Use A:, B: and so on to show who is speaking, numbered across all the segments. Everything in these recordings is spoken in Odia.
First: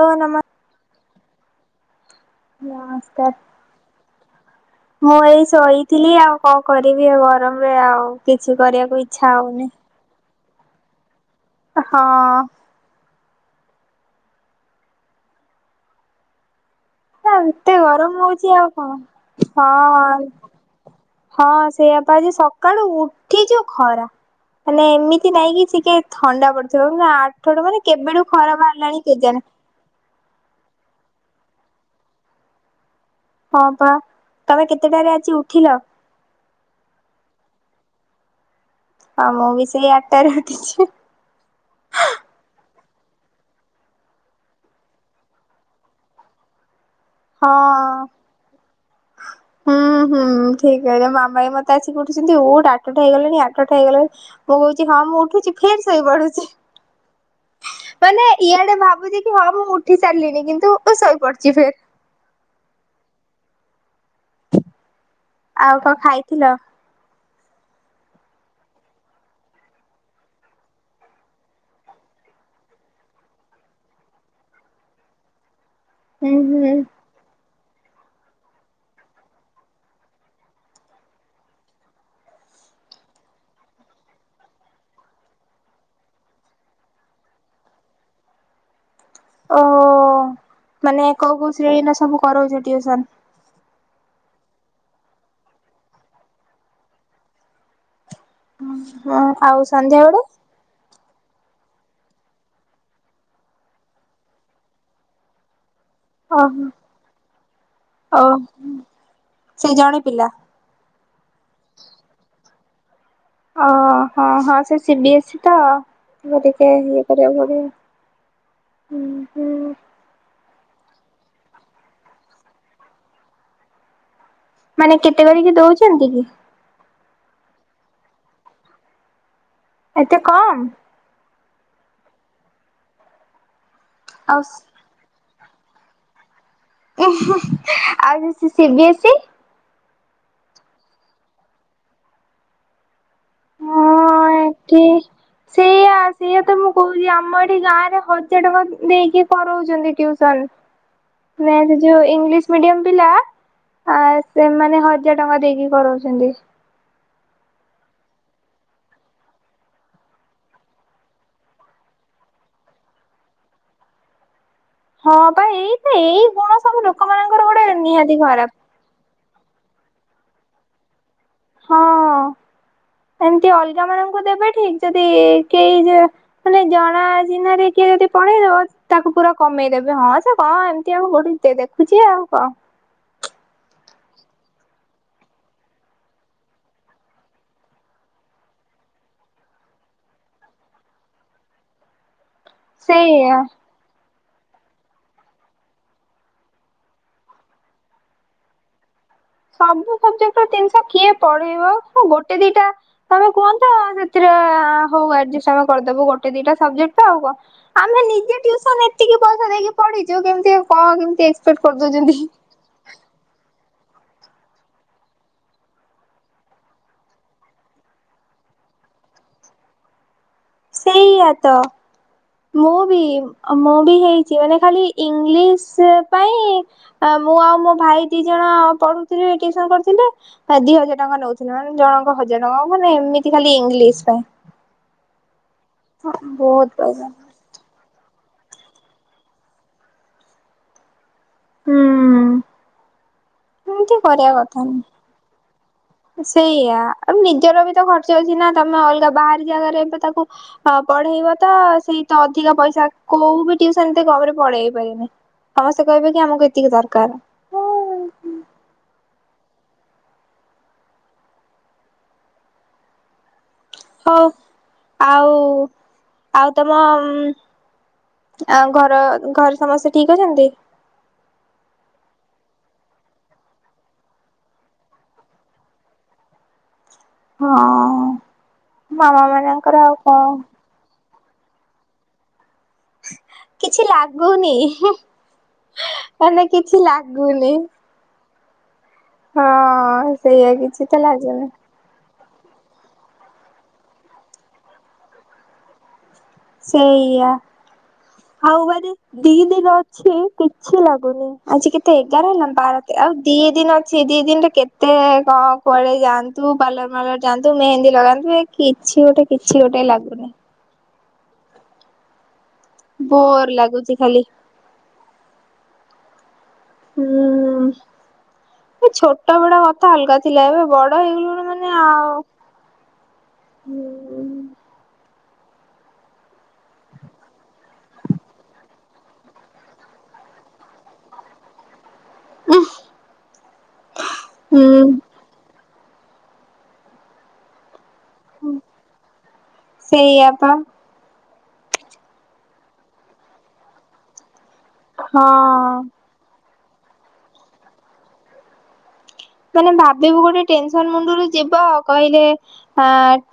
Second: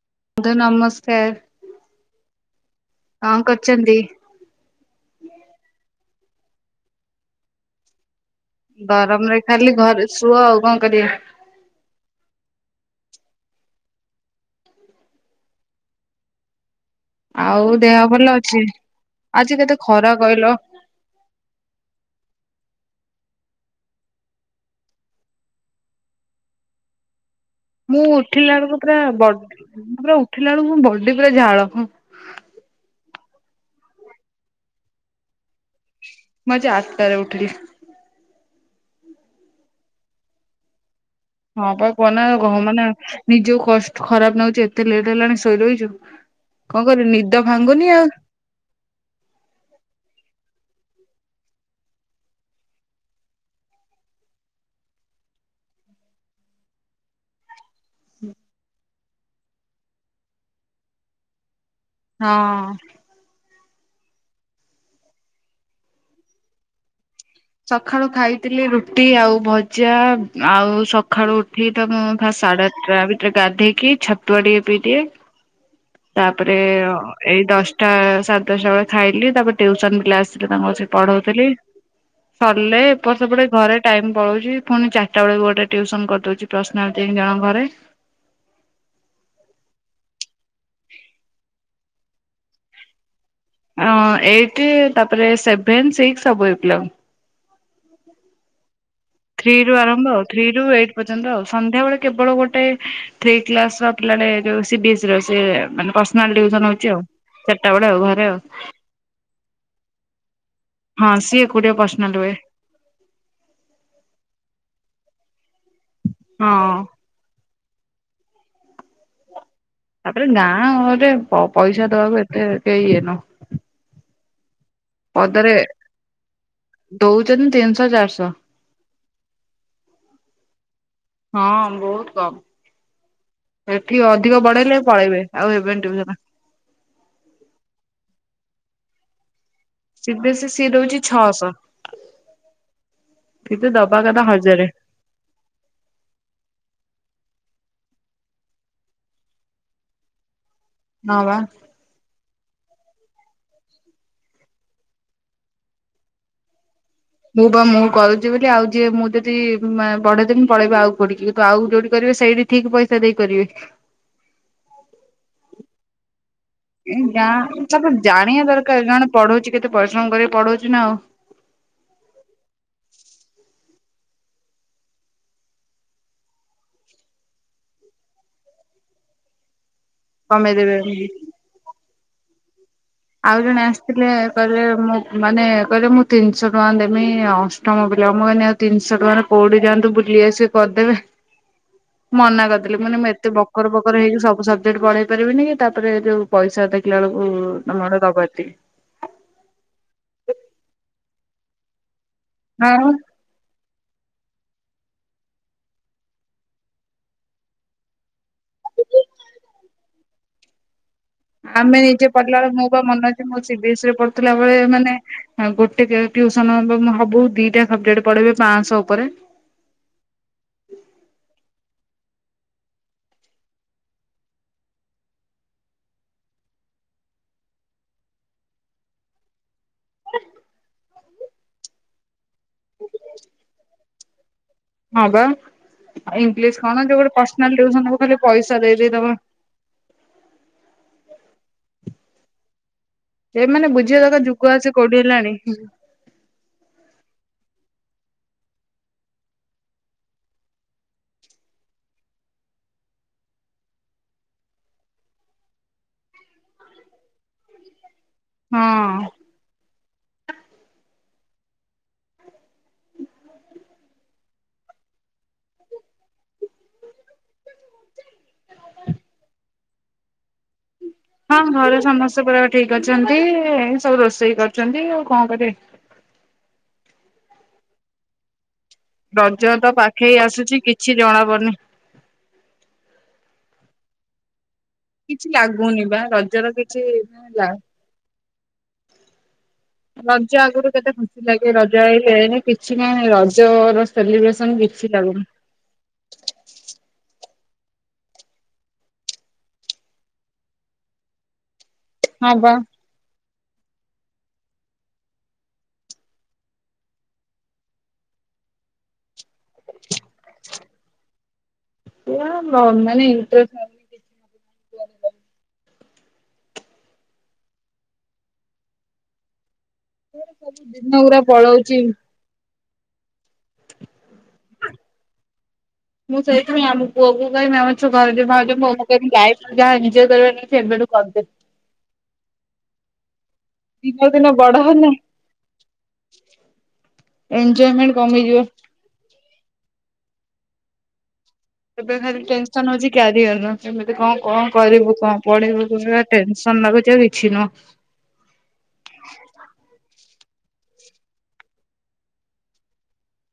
A: ଓ ନମ
B: ନମସ୍କାର,
A: ନମସ୍କାର।
B: କଁ କରୁଛନ୍ତି?
A: ମୁଁ ଏଇ ଶୋଇଥିଲି ଆଉ କଣ କରିବି ଆ ଗରମରେ ଆଉ କିଛି କରିବାକୁ ଇଚ୍ଛା
B: ଗରମରେ
A: ହଉନି।
B: ଖାଲି ଘରେ ଶୁଅ ଆଉ କଣ କରିବ।
A: ହଁ।
B: ଆଉ
A: ଏତେ
B: ଦେହ
A: ଗରମ
B: ଭଲ
A: ହଉଛି,
B: ଅଛି?
A: ଆଉ
B: ଆଜି
A: କଣ
B: କେତେ ଖରା
A: ହଁ।
B: କହିଲ
A: ହଁ ସେଇଆପା, ଆଜି ସକାଳୁ ଉଠିଛୁ ଖରା। ମାନେ ଏମିତି ନାଇଁ କିି ଟିକେ ଥଣ୍ଡା ପଡିଥିବ, ଆଠଠୁ ମାନେ କେବେଠୁ
B: ଉଠିଲା
A: ଖରାପ
B: ବେଳକୁ ପୁରା
A: ବାହାରିଲାଣି
B: ବ
A: କେଜାଣି।
B: ମୁଁ ପୁରା ଉଠିଲା ବେଳୁ, ମୋ ବଡି ପୁରା ଝାଳ ହଁ।
A: ହଁ ପା ତମେ କେତେଟାରେ ଆଜି ଉଠିଲ?
B: ମୁଁ ଆଜି ଆଟଟାରେ ଉଠିଲି।
A: ହଁ ମୁଁ ବି ସେଇ ଆଟଟାରେ ଉଠିଛି।
B: ହଁ ପା କୁହନା ମାନେ ନିଜକୁ କଷ୍ଟ ଖରାପ ନାଗୁଛି, ଏତେ ଲେଟ୍ ହେଲାଣି ଶୋଇ ରହିଛୁ। କଁ କରିବୁ ନି
A: ହଁ। ହୁଁ ହୁଁ ଠିକ କହିଛ, ମାମା ବି ମତେ ଆସିକି କହୁଛନ୍ତି ଉଠ ଆଠଟା ହେଇଗଲାଣି ଆଠଟା ହେଇଗଲାଣି। ମୁଁ କହୁଛି ହଁ ମୁଁ ଉଠୁଛି ଫେରେ ଶୋଇ ପଡୁଛି। ମାନେ ଇଆଡେ ଭାବୁଛି କି ହଁ ମୁଁ ଉଠି ସାରିଲିଣି କିନ୍ତୁ ଶୋଇପଡୁଛି ଫେରେ।
B: ହଁ।
A: ଆଉ କ ଖାଇଥିଲ?
B: ସକାଳୁ ଖାଇଥିଲି ରୁଟି ଆଉ ଭଜା, ଆଉ ସକାଳୁ ଉଠି ତ ମୁଁ ଫା ସାଢେ ଆ ଟା ଭିତରେ ଗାଧେଇକି ଛତୁଆ ଟିକେ ପିଇଦିଏ।
A: ହୁଁ
B: ତାପରେ
A: ହୁଁ
B: ଏଇ ଦଶ ଟା ସାଢେଦଶଟା ବେଳେ ଖାଇଲି, ତାପରେ ଟ୍ୟୁସନ ପିଲା ଆସିଲେ ତାଙ୍କୁ ବସି ପଢଉଥିଲି। ସରିଲେ ଏପଟ ସେପଟ ହେଇ ଘରେ ଟାଇମ ପଳଉଛି, ପୁଣି ଚାରିଟା ବେଳକୁ ଗୋଟେ ଟ୍ୟୁସନ କରିଦଉଛି। [unintelligible] ଜଣଙ୍କ ଘରେ
A: ଓହୋ ମାନେ କୋଉ କୋଉ ଶ୍ରେଣୀର ସବୁ କରଉଛ ଟ୍ୟୁସନ?
B: ଅଁ ଏଇଟ୍ ତାପରେ ସେଭେନ, ସିକ୍ସ ସବୁ ଏଇ ପିଲାଙ୍କୁ। ଥ୍ରୀ
A: ଆଉ
B: ରୁ
A: ସନ୍ଧ୍ୟା
B: ଆରମ୍ଭ ଆଉ,
A: ବେଳେ
B: ଥ୍ରୀ ଏଇଟ୍ ପର୍ଯ୍ୟନ୍ତ ଆଉ, ସଂନ୍ଧ୍ୟାବେଳେ କେବଳ ଗୋଟେ ଥ୍ରୀ କ୍ଲାସ ପିଲା ଟାଏ ଏ ଯୋଉ ସିବିଏସ ପିଲା ସେ ମାନେ ପର୍ସନାଲ
A: ଓହୋ
B: ଟିୟୁସନ୍ ହଉଛି ଆଉ, ଚାରିଟା ବେଳେ ଆଉ,
A: ଓ
B: ଘରେ ଆଉ।
A: ସେ ଜଣେ ପିଲା।
B: ହଁ ସିଏ ଏକୁଟିଆ ପର୍ସନାଲଟ୍ ହୁଏ।
A: ହଁ ହଁ ସେ ସିବିିଏସ୍ ତ
B: ହଁ।
A: ସେଟିକେ ଇଏ [unintelligible]
B: ତାପରେ ଗାଁରେ ପ ପଇସା ଦବାକୁ ଏତେ କେହି ଇଏ ନୁହଁ।
A: ମାନେ କେତେ
B: ପଦାରେ
A: କରିକି ଦଉଛନ୍ତି କି?
B: ଦଉଛନ୍ତି ତିନିଶହ ଚାରିଶହ।
A: ଏତେ କମ।
B: ହଁ ବହୁତ କମ, ଏଠି ଅଧିକ
A: ଆଉ
B: ବଢେଇଲେ ପଳେଇବେ ଆଉ ହେବେନି ଟିୟୁସନ୍।
A: ଓହୋ ହ ଆଉ ସେ ସିବିଏସ୍ ସି।
B: ସି ବିଏସ୍ ସିଏ ଦଉଛି ଛଅଶହ, କିନ୍ତୁ
A: ହଁ
B: ଦବାକଥା ହଜାରେ। [inaudible]
A: ସେଇଆତ ମୁଁ କହୁଛି ଆମ ଏଠି ଗାଁରେ ହଜାର ଟଙ୍କା ଦେଇକି କରଉଛନ୍ତି ଟିୟୁସନ୍।
B: ହଁ ବା
A: [unintelligible] ଯୋଉ ଇଂଲିଶ ମିଡିୟମ ପିଲା ଆଉ ସେମାନେ ହଜାର ଟଙ୍କା ଦେଇକି କରଉଛନ୍ତି।
B: ମୁଁ ବା ମୁଁ କରୁଛି ବୋଲି ଆଉ ଯିଏ ମୁଁ ଯଦି ବଢେଇଦବି ପଳେଇବି ଆଉ କୋଉଠିକି କିନ୍ତୁ ଆଉ ଯୋଉଠି କରିବେ ସେଇଠି ଠିକ ପଇସା ଦେଇକରିବେ।
A: ହଁ ବା ଏଇ ତ ଏଇ ଗୁଣ ସବୁ
B: ଏ ଗାଁ
A: ଲୋକମାନଙ୍କର ଗୋଟେ
B: ହିସାବରେ
A: ନିହାତି
B: ଜାଣିବା
A: ଖରାପ।
B: ଦରକାର୍ ନା ଜଣେ ପଢୁଚି କେତେ ପରିଶ୍ରମ କରି ପଢଉଚି ନା ଆଉ। [inaudible]
A: ଏମତି ଅଲଗା ମାନଙ୍କୁ ଦେବେ ଠିକ୍ ଯଦି କେହି ଯେ ମାନେ ଜଣା ଅଜଣାରେ କିଏ ଯଦି ପଢେଇଦବ ତାକୁ ପୁରା କମେଇଦେବେ ହଁ ସେ କଣ୍ ଏମିତି ଆଉ ପଢୁଚି ଦେଖୁଚି ଆଉ କଣ।
B: ଆଉ ଜଣେ ଆସିଥିଲେ କହିଲେ ମୁଁ ମାନେ କହିଲେ ମୁଁ ତିନିଶ ଟଙ୍କା ଦେମି ଅଷ୍ଟମ ପିଲା ମୁଁ ଏଇନେ ତିନିଶ ଟଙ୍କାରେ କଉଠି ଯାଆନ୍ତୁ ବୁଲି ଆସିବେ କରିଦେବେ ମନା କରିଦେ କହିଲି ମାନେ ମୁଁ ଏତେ
A: ସେଇଆ।
B: ବକର ବ ବକର ହେଇକି ସବୁ ସବଜେକ୍ଟ୍ ପଢେଇ ପାରିବିନି କି ତାପରେ ଯଉ ପଇସା ଦେଖିଲା ବଳକୁ ତମର ଦବ ଏତିକି।
A: ସବୁ ସବଜେକ୍ଟ୍ କୁ ତିନ୍ସ କିଏ ପଢେଇବ ହଁ ଗୋଟେ ଦିଟା
B: ହଁ ମ
A: ତମେ କୁହନ୍ତ ସେଥିରେ ହଉ ଆଜଷ୍ଟ ଆମେ କରିଦବୁ ଗୋଟେ ଦିଟା ସବଜେକ୍ଟ ତ ଆଉ କହ ଆମେ ନିଜେ ଟ୍ୟୁସନ୍ ଏତିକି ପଇସା ଦେଇକି ପଢିଚୁ କେମିତି କଣ କେମିତି ଏକ୍ସପେକ୍ଟ
B: ଆମେ ନିଜେ
A: କରିଦଉଛନ୍ତି।
B: ପଢିଲା ବେଳେ ମୁଁ ପା ମନେ ଅଛି ମୁଁ ସି ବିଏସ୍ ରେ ପଢୁଥିଲା ବଳେ ମାନେ ଆଉ ଗୋଟେ ଜାଗା ଟ୍ୟୁସନ୍ ହବୁ ଦିଟା ସବଜେକ୍ଟ୍ ପଢେଇବେ ପାଞ୍ଚଶହ ଉପରେ।
A: ସେଇଆ ତ। ମୁଁ ବି -ମୁଁ ବି ହେଇଚି ମାନେ ଖାଲି ଇଂଲିଶ ପାଇଁ ଅ-ମୁଁ ଆଉ ମୋ ଭାଇ ଦି ଜଣ ପଢୁଥିଲେ ଟିଉସନ୍ କରି କରୁଥିଲେ ଦି ହଜାର ଟଙ୍କା ନଉଥିଲେ ମାନେ ଜଣଙ୍କ ହଜାର ଟଙ୍କା ମାନେ ଏମତି ଖାଲି ଇଂଲିଶ ପାଇଁ
B: ହଁ ବା ଇଂଲିଶ
A: ବହୁତ
B: କଣ ଯଉ
A: ପଇସା
B: ଗୋଟେ ପର୍ଶନାଲ୍ ଟ୍ୟୁସନ୍ କୁ ଖାଲି ପଇସା ଦେଇ ଦେଇ ତମେ
A: ହୁଁ।
B: ସେଇ ମାନେ
A: ଏମିତି
B: ବୁଝିବା ଦରକାର୍
A: କରିବା
B: ଯୁଗ
A: କଥା ନୁହଁ।
B: ଆସି କଉଠି ହେଲାଣି
A: ସେଇଆ ଆ ନିଜର ବି ତ ଖର୍ଚ୍ଚ ଅଛି ନା ତମେ ଅଲଗା ବାହାରି ଜାଗାରେ ବି ତ ତାକୁ ପଢେଇବ ତ ସେଇ ତ ଅଧିକ ପଇସା କଉ ବି ଟ୍ୟୁସନ୍ ସେମିତି ପଢେଇ ପାରିବନି। ସମସ୍ତେ କହିବେ କି ଆମକୁ ଏତିକି ଦରକାର୍।
B: ହଁ।
A: ହଉ ଆଉ ଆଉ ତମ ଉଁ ଆଉ ଘର ଘରେ ସମସ୍ତେ ଠିକ୍ ଅଛନ୍ତି?
B: ହଁ ଘରେ ସମସ୍ତେ ପୁରା ଠିକ୍ ଅଛନ୍ତି ସବୁ ରୋଷେଇ କରୁଚନ୍ତି ଆଉ କଣ୍ କରିବେ।
A: ହଁ ମାମା
B: ରଜ ତ
A: ମାନଙ୍କର ଆଉ
B: ପାଖେଇ
A: କଣ
B: ଆସୁଛି କିଛି ଜଣା ପଡ଼ୁନି।
A: କିଛି ଲାଗୁନି।
B: କିଛି ଲାଗୁନି ବା
A: ମାନେ
B: ରଜର କିଛି ଲା
A: ଲାଗୁନି। ହଁ
B: ରଜ
A: ସେଇଆ
B: ଆଗରୁ
A: କିଛି
B: କେତେ
A: ତ
B: ଖୁସି
A: ଲାଗୁନି
B: ଲାଗେ ରଜ ଯାଇ ହେଇନି କିଛି ନାଇ ରଜ ର ସେଲିବ୍ରେସନ୍ କିଛି ଲାଗୁନି।
A: ସେଇଆ ଆଉ ମନେ ଦି ଦିନ ଅଛି କିଛି ଲାଗୁନି। ଆଜି କେତେ ଏଗାର
B: ହଁ
A: ନା
B: ବା
A: ବାର୍? ଆଉ ଦି ଦିନ ଅଛି ଦି ଦିନ ରେ କେତେ କଣ କୁଆଡେ ଯାଆନ୍ତୁ ପାଲର୍ ମାଲର୍ ଯାଆନ୍ତୁ ମେହେନ୍ଦୀ ଲଗାନ୍ତି ଏ କିଛି ଗୋଟେ କିଛି ଗୋଟେ ଲାଗୁନି।
B: [unintelligible]
A: ବୋର୍
B: ଲାଗୁନି
A: ଲାଗୁଚି ଖାଲି।
B: କିଛି।
A: ହୁଁ ଏ ଛୋଟ୍ ଛୋଟ ବେଳେ କଥା ଅଲଗା ଥିଲା
B: ସବୁ
A: ଏବେ
B: ଦିନ
A: ବଡ
B: ଗୁରା
A: ହେଇଗଲୁଣି ମାନେ
B: ପଳଉଛି
A: ଆଉ
B: ମୁଁ ସେଇଥିପାଇଁ ଆମ ପୁଅକୁ କହିବି ଆମ [unintelligible] ମୁଁ କହିବି ଲାଇଫ୍ ରେ ଯାହା ଏଞୟ କରିବାର ଅଛି ଏବେଠୁ କରିଦେ।
A: ଉଁହ।
B: ଦିନକୁ ଦିନ ବଡ ହେଲେ ଏଞୟମେଣ୍ଟ୍ କମିଯିବ।
A: ସେଇଆ ପା।
B: ଏବେ ଖାଲି ଟେନସନ୍ ହଉଚି କ୍ୟାରିଅର ର କେମିତି କଣ୍ କଣ୍ କରିବୁ କଣ୍ ପଢିବୁୁ
A: ହଁ।
B: ଦୁନିଆରେ। ଟେନସନ୍ ଲାଗୁଚି ଆଉ କିଛି ନୁହଁ।
A: ମାନେ ଭାବିିବୁ ଗୋଟେ ଟେନସନ ମୁଣ୍ଡରୁ ଯିବ କହିଲେ ହ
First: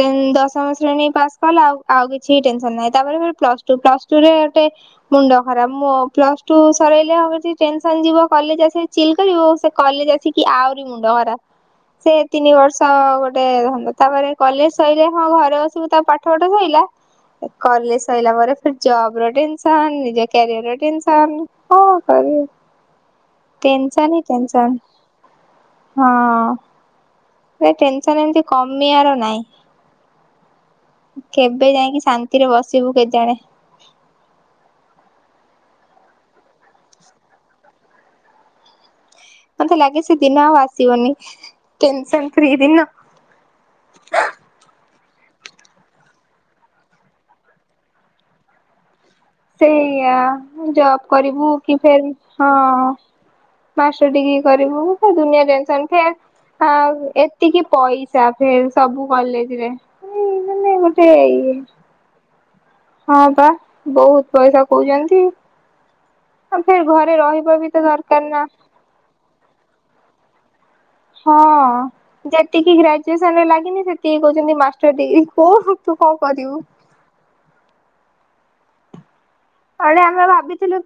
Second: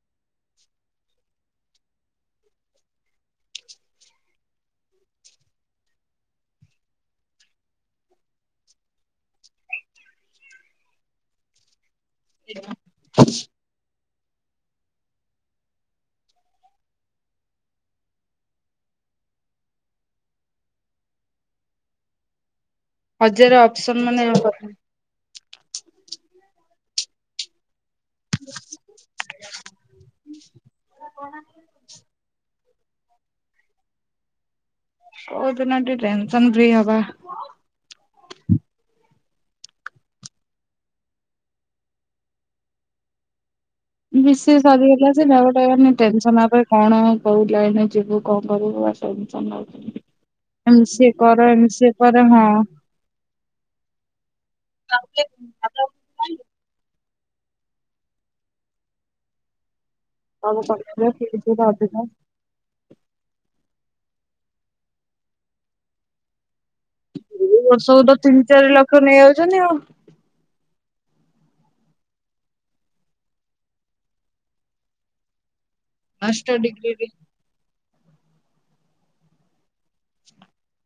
A: ଟେନ ଦଶମ ଶ୍ରେଣୀ ପାସ୍ କଲା ଆଉ ଆଉ କିଛି ଟେନସନ ନାହିଁ ତାପରେ ପ୍ଲସ୍ ଟୁ। ପ୍ଲସ ଟୁ ରେ ଗୋଟେ ମୁଣ୍ଡ ଖରାପ ମୁ ପ୍ଲସ ଟୁ ସରେଇଲେ ଟେନସନ ଯିବ କଲେଜ ଆସି ଚିଲ କରିବୁ ସେ କଲେଜ ଆସିକି ଆହୁରି ମୁଣ୍ଡ ଖରାପ ସେ ତିନି ବର୍ଷ ତ ଗୋଟେ ଧନ୍ଦା ତାପରେ କଲେଜ ସଇିଲେ ହଁ ଘରେ ବସିବୁ ତା ପାଠ ସାଠ ସଇଲା କଲେଜ ସରିଲା ପରେ ଫେର୍ ଜବ ର ଟେନସନ ନିଜ କ୍ୟାରିୟର ଟେନସନ କଣ କରିବୁ।
B: ହଜାର ଅପସନ
A: ଟେନସନ ହିଁ
B: ମାନେ
A: ଟେନସନ ହଁ। ପୁରା ଟେନ ସନ ଏମତି କମିବାର ନାଇଁ। କେବେ ଯାଇକି ଶାନ୍ତିରେ ବସ ଜିବୁ କେତେ ଆଡେ।
B: କୋଉଦିନ ଟିକେ ଟେନସନ ଫ୍ରି ହବା।
A: ମତେ ଲାଗେ ସେ ଦିନ ଆଉ ଆସିବନି, ଟେନସନ ଫ୍ରି ଦିନ।
B: ବି ସି ଏ ସରିଗଲା ସିନା, ଗୋଟାଏ ମାନେ ଟେନସନ୍ ଆ ପରେ କଣ [unintelligible] ଲାଇନ୍ ରେ ଯିବୁ କଣ କରିବୁ। ଟେନସନ ଲାଗୁଛି।
A: ସେଇଆ,
B: ଏମ ସି
A: ଜବ୍
B: ଏ କର
A: କରିବୁ
B: ଏମ
A: କି
B: ସି ଏ
A: ଫେର୍
B: କର
A: ହଁ। ମାଷ୍ଟର ଡିଗ୍ରୀ କରିବୁ, ସେ ଦୁନିଆ ଟେନସନ୍ ଫେ ଆ ଏତିକି ପଇସା ଫେରେ ସବୁ କଲେଜ୍ ରେ।
B: ସବୁ କଲେଜ୍ ର ଫିଶ୍ ଗୁରା ଅଧିକ।
A: ହଁ ପା ବହୁତ୍ ପଇସା କଉଚନ୍ତି। ଆ ଫେର୍ ଘରେ ରହିବା ବି ତ ଦରକାର୍ ନା।
B: [unintelligible] ନେଇ ଆଉଚନ୍ତି ଆଉ।
A: ହଁ ଯେତିକି ଗ୍ରାଜୁଏସନ୍ ରେ ଲାଗିନି ସେତିକି କହୁଚନ୍ତି ମାଷ୍ଟର ଡିଗ୍ରୀ [unintelligible]
B: ମାଷ୍ଟର୍
A: କରିବୁ।
B: ଡିଗ୍ରିରେ
A: ଆଡେ ଆମେ ଭାବିଥିଲୁ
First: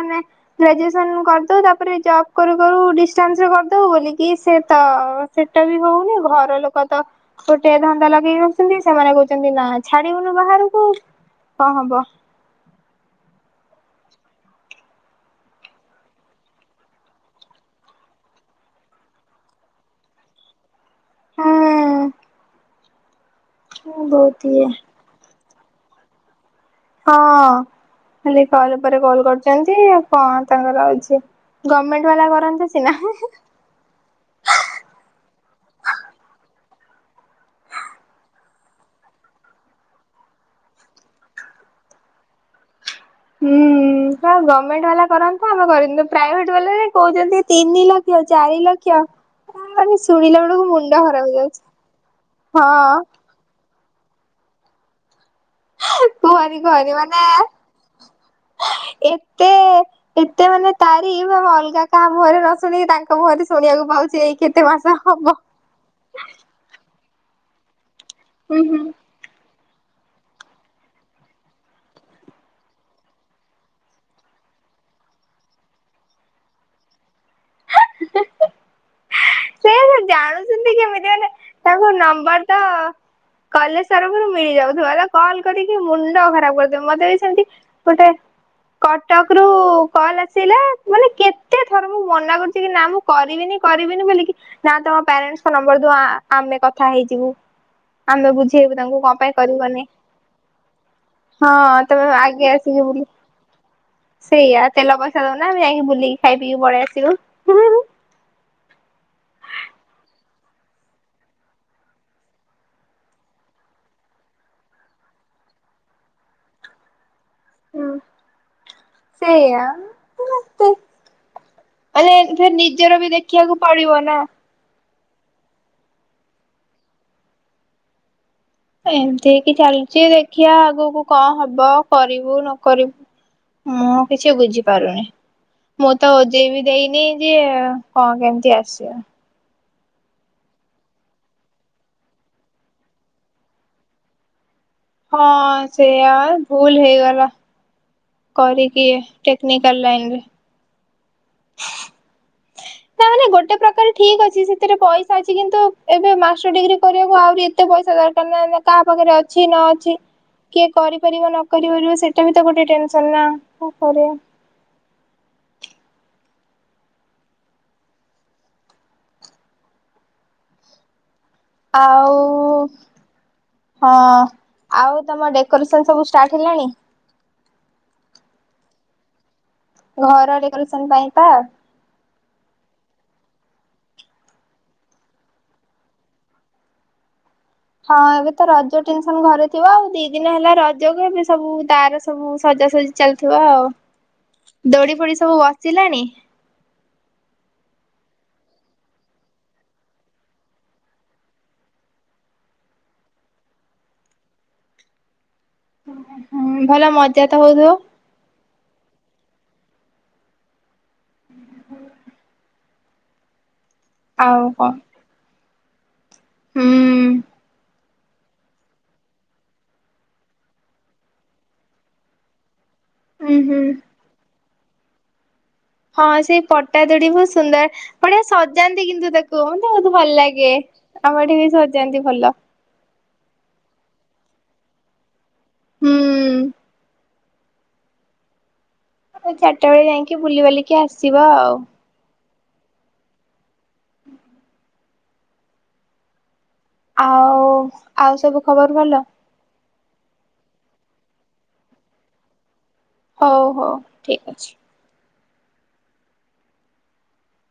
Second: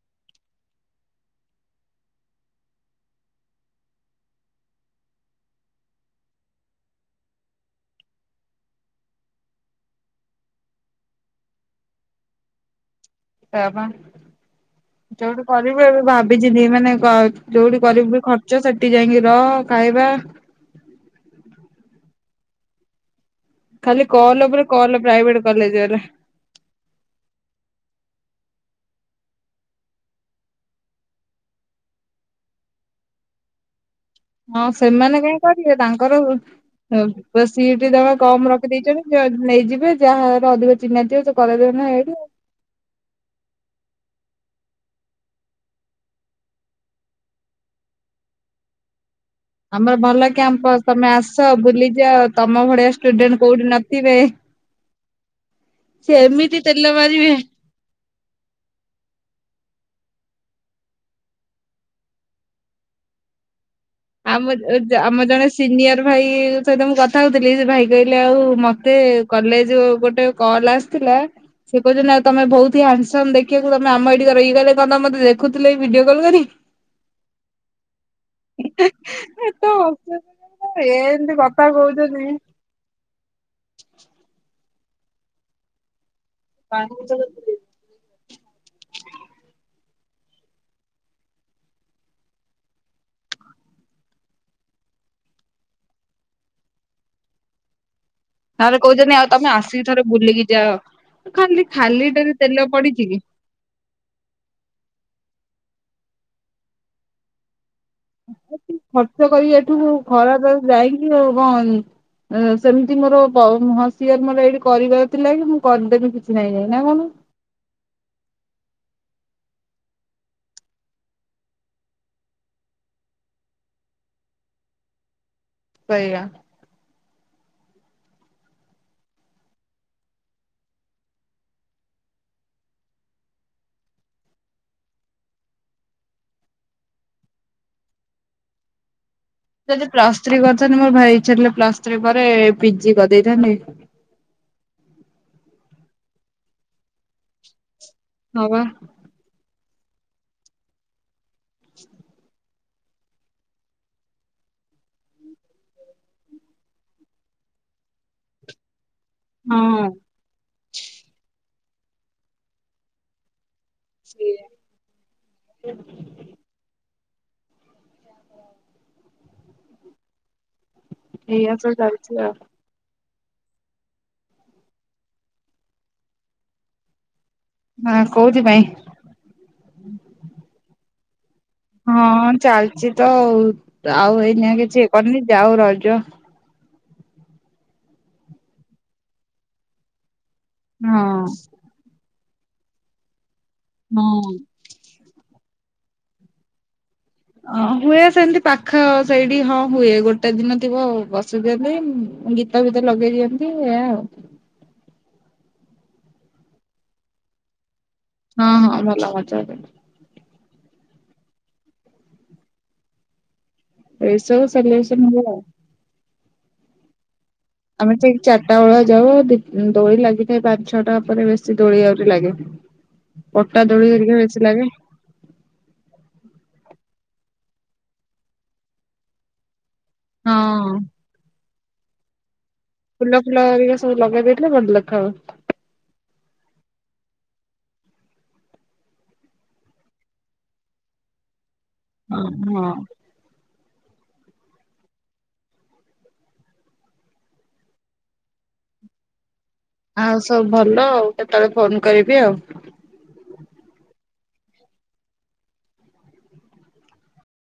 A: ଆମେ ଗ୍ରାଜୁଏସନ୍ କରିଦବୁ ତାପରେ ଜବ୍ କରୁ-କରୁ ଡିଷ୍ଟାନ୍ସରେ କରିଦବୁ ବୋଲିକି ସେ ତ ସେଟା ବି ହଉନି, ଘର ଲୋକ ତ ଗୋଟେ ଧନ୍ଦା ଲଗେଇ ବସିଚନ୍ତି, ସେମାନେ କହୁଚନ୍ତି ନା ଛାଡିବୁନୁ ବାହାରୁକୁ କଣ ହବ।
B: ସେୟା ବା। ଯୋଉଠି କରିବୁ ଏବେ ଭାବିଚିନ୍ତି ମାନେ କ ଯୋଉଠି କରିବୁ ବି ଖର୍ଚ୍ଚ ସେଠି ଯାଇକି ରହ ଖାଇବା
A: ହଁ।
B: ଖାଲି
A: ବହୁତ
B: କଲ୍ ଉପରେ
A: ଇଏ
B: କଲ୍ ପ୍ରାଇଭେଟ୍ କଲେଜ ରେ।
A: ହଁ ଖାଲି କଲ୍ ଉପରେ କଲ କରିୁଚନ୍ତି ଆଉ କଣ ତାଙ୍କର ଅଛି। ଗମେଣ୍ଟ ବାଲା କରନ୍ତେ ସିନା ହେ-ହେ।
B: ହଁ ସେମାନେ କହିଁ କରିବେ, ତାଙ୍କର ହଁ [unintelligible] ସିଟି [unintelligible] କମ୍ ରଖିଦେଇଚନ୍ତି ତ ନେଇଯିବେ ଯାହାର ଅଧିକ ଚିହ୍ନା ଥିବା କରେଇ ଦେବେନା ନା ଏଇଠି।
A: ହୁଁ। ତ ଗମେଣ୍ଟ ବାଲା କରନ୍ତା ଆମେ କରନ୍ତୁ, ପ୍ରାଇଭେଟ୍ ବାଲା ରେ କହୁଚନ୍ତି ତିନି ଲକ୍ଷ ଚାରି ଲକ୍ଷ।
B: ଆମର
A: ମାନେ
B: ଭଲ
A: ଶୁଣିଲା ବେଳକୁ
B: କ୍ୟାମ୍ପସ୍,
A: ମୁଣ୍ଡ
B: ତମେ
A: ଖରାପ
B: ଆସ
A: ହେଇଯାଉଛି।
B: ବୁଲିଯଅ ତମ ଭଳିଆ
A: ହଁ
B: ଷ୍ଟୁଡେଣ୍ଟ କୋଉଠି ନଥିବେ। ସେ
A: କୁହନି
B: ଏମିତି
A: କୁହନି
B: ତେଲ
A: ମାନେ
B: ମାରିବେ
A: ଏତେ ଏତେ ମାନେ ତାରିପ୍ ଆମେ ଅଲଗା କାହା ମୁହଁରେ ନ ଶୁଣିକି ତାଙ୍କ ମୁହଁରେ ଶୁଣିବାକୁ ପାଉ ସେଇ କେତେ ମାସ ହବ।
B: ସିନିୟର୍ ଭାଇ ସହିତ ମୁଁ କଥା କହୁଥିଲି ସେ ଭାଇ କହିଲେ ଆଉ
A: ହୁଁ ହୁଁ
B: ମତେ କଲେଜ୍ ରୁ ଗୋଟେ କଲ୍ ଆସିଥିଲା। ସିଏ କହୁଚନ୍ତି ନା ଆଉ ତମେ ବହୁତ୍ ହ୍ୟାଣ୍ଡସମ୍ ଦେଖିବାକୁ, ତମେ ଆମ [unintelligible] ଇଏ କହିଲେ ତମେ ମତେ ଦେଖୁଥିଲ ଭିଡିଓ କଲ୍ କରି କି। [unintelligible] ଏ ତ
A: ଜାଣୁକନ୍ତି କେମିତି ମାନେ ତାଙ୍କ ନମ୍ବର ଟା କଲେଜ୍ ତରଫରୁ ମିଳିଯାଉଥିବ ତ କଲ୍ କରିକି ମୁଣ୍ଡ ଖରାପ୍ କରିଦେବେ, ମତେ ବି ସେମିତି ଗୋଟେ କଟକ୍ ରୁ କଲ୍ ଆସିଲା ମାନେ କେତେ ଥର ମୁଁ ମନା କରୁଚି କି ନା ମୁଁ କରିବିନି-କରିବିନି ବୋଲିକି ନା ତମ ପ୍ୟାରେଣ୍ଟସ୍ ନମ୍ୱର୍ ଦବ ଆମେ କଥା ହେଇଯିବୁ। ଆମେ
B: ନହେଲେ
A: ବୁଝେଇବୁ ତାଙ୍କୁ
B: କହୁଛନ୍ତି
A: କଣ
B: ଆଉ
A: ପାଇଁ
B: ତମେ ଆସିକି
A: କରିବନି।
B: ଥରେ ବୁଲିକି ଯାଅ।
A: ହଁ
B: ଖାଲି
A: [unintelligible]
B: ଖାଲିଟାରେ
A: ଆଗେ
B: ତେଲ
A: ଆସିକି
B: ପଡିଛି
A: ବୁଲି
B: କି?
A: ସେଇଆ ତେଲ ପଇସା ଦଉନା ଆମେ ଯାଇକି ବୁଲିକି ଖାଇ ପିଇିକି ପଳେଇ ଆସିବୁ ହୁଁ-ହୁଁ -ହୁଁ।
B: ଖର୍ଚ୍ଚ କରିକି ଏଠୁ ଖରାତରା ଯାଇକି ଆଉ କଣ ଏ ସେମିତି ମୋର ପ ସିଏ ମୋର ଏଇଠି କରିବାର ଥିଲା କି ମୁଁ କରିଦେବି କିଛି ନାହିଁ ନାଇଁ କହୁନୁ। [inaudible]
A: ସେଇଆ [unintelligible] ମାନେ ସେ ନିଜର ବି ଦେଖିବାକୁ ପଡିବ ନା।
B: ସେଇଆ।
A: ଏମତି ହେଇକି ଚାଲିଛି ଦେଖିବା ଆଗକୁ କଣ ହବ କରିବୁ ନ କରିବୁ। ମୁଁ କିଛି ବୁଝିପାରୁନି। ମୁଁ ତ ଓଜେଇ ବି ଦେଇନି ଯେ କଣ କେମିତି ଆସିବ।
B: ମୁଁ ଯଦି ପ୍ଲାସ ଥ୍ରୀ କରିଥାନ୍ତି ମୋର ଭାଇ ଇଚ୍ଛାଥିଲା ପ୍ଲାସ ଥ୍ରୀ ପରେ ପିଜି କରିଦେଇଥାନ୍ତି।
A: ହଁ ସେୟା ଭୁଲ ହେଇଗଲା
B: ହଁ ବା
A: କରିକି। ଟେକ୍ନିକାଲ୍ ଲାଇନ ରେ।
B: [inaudible]
A: ତା ମାନେ ଗୋଟେ ପ୍ରକାର ଠିକ ଅଛି ସେଥିରେ ପଇସା ଅଛି କିନ୍ତୁ ଏବେ ମାଷ୍ଟର ଡିଗ୍ରୀ କରିବାକୁ ଆହୁରି ଏତେ ପଇସା ଦରକାର ନା କାହାପାଖରେ ଅ ଛି ନ
B: ହଁ
A: ଅଛି କିଏ କରିପାରିବ ନ କରିପାରିବ ସେଇଟା ବି ତ ଗୋଟେ ଟେନସନ ନା। କଣ କରିବା।
B: ସେଇଆ। ଏଇଆ ସବୁ ଚାଲିଛି
A: ଆଉ ହଁ ଆଉ ତମ ଡେକୋରେସନ ସବୁ ଷ୍ଟାର୍ଟ ହେଲାଣି?
B: ହଁ କୋଉଥି ପାଇଁ?
A: ଘର ଡେକୋରେସନ ପାଇଁ ତା?
B: ହଁ ଚାଲିଛି ତ ଆଉ ଏଇନିକା କିଛି ଇଏ କରିନି ଯାଉ ରଜ।
A: ହଁ ଏବେ ତ ରଜ ଟେନସନ ଘରେ ଥିବ ଆଉ ଦି ଦିନ ହେଲା
B: ହଁ
A: ରଜକୁ ଏବେ ସବୁ ତାର ସବୁ ସଜାସଜି ଚାଲିୁଥିବ ଆଉ।
B: ହଁ।
A: ଦୋଳି ଫୋଳି ସବୁ ବସିଲାଣି?
B: ଅଁ ହୁଏ ସେମିତି ପାଖ ସେଇଠି ହଁ ହୁଏ ଗୋଟେ ଦିନ ଥିବ ବସୁଛନ୍ତି ଗୀ ଗୀତ ଫିତ ଲଗେଇ ଦିଅନ୍ତି ଏଇଆ ଆଉ।
A: ହୁଁ ଭଲ ମଜା ତ ହଉଥିବ?
B: ହଁ ହଁ ଭଲ ମଜା [unintelligible]
A: ହ ହ [inaudible]
B: ଏସବୁ
A: କଣ
B: ସଲୁସନ୍ [unintelligible]
A: ହୁଁ।
B: ଆମେ ଠିକ୍ ଚାରିଟା ବେଳିଆ ଯାଉ ଦି ଦୋଳି ଲାଗିଥାଏ ପାଞ୍ଚ ଛଅଟା ପରେ ବେଶୀ ଦୋଳି ଆହୁରି ଲାଗେ।
A: ଉଁ ହୁଁ
B: ପଟା ଦୋଳି ହେରିକି ବେଶୀ ଲାଗେ।
A: ହଁ ସେଇ ପଟା ଦୋଳି ବହୁତ ସୁନ୍ଦର ବଢ଼ିଆ ସଜାନ୍ତି କିନ୍ତୁ ତାକୁ କୁ ମତେ ବହୁତ ଭଲ ଲାଗେ
B: ହଁ।
A: ଆମ ଏଠି ବି ସଯାନ୍ତି ଭଲ।
B: ଫୁଲ ଫୁଲ ହେରିକା ସବୁ ଲଗେଇ ଦେଇଥିଲେ ଭଲ ଦେଖାଯାଉଥିଲା।
A: ହୁଁ। ଏ ଚାରିଟା ବେଳେ ଯାଇକି ବୁଲିବାଲିକି ଆସିବ ଆଉ।
B: ଅହଁ।
A: ହୁଁ [inaudible] ଆଉ ଆଉ ସବୁ ଖବର ଭଲ?
B: ଆଉ ସବୁ ଭଲ ଆଉ କେତେବେଳେ ଫୋନ କରିବି ଆଉ।
A: ହଉ ହଉ ଠିକ ଅଛି।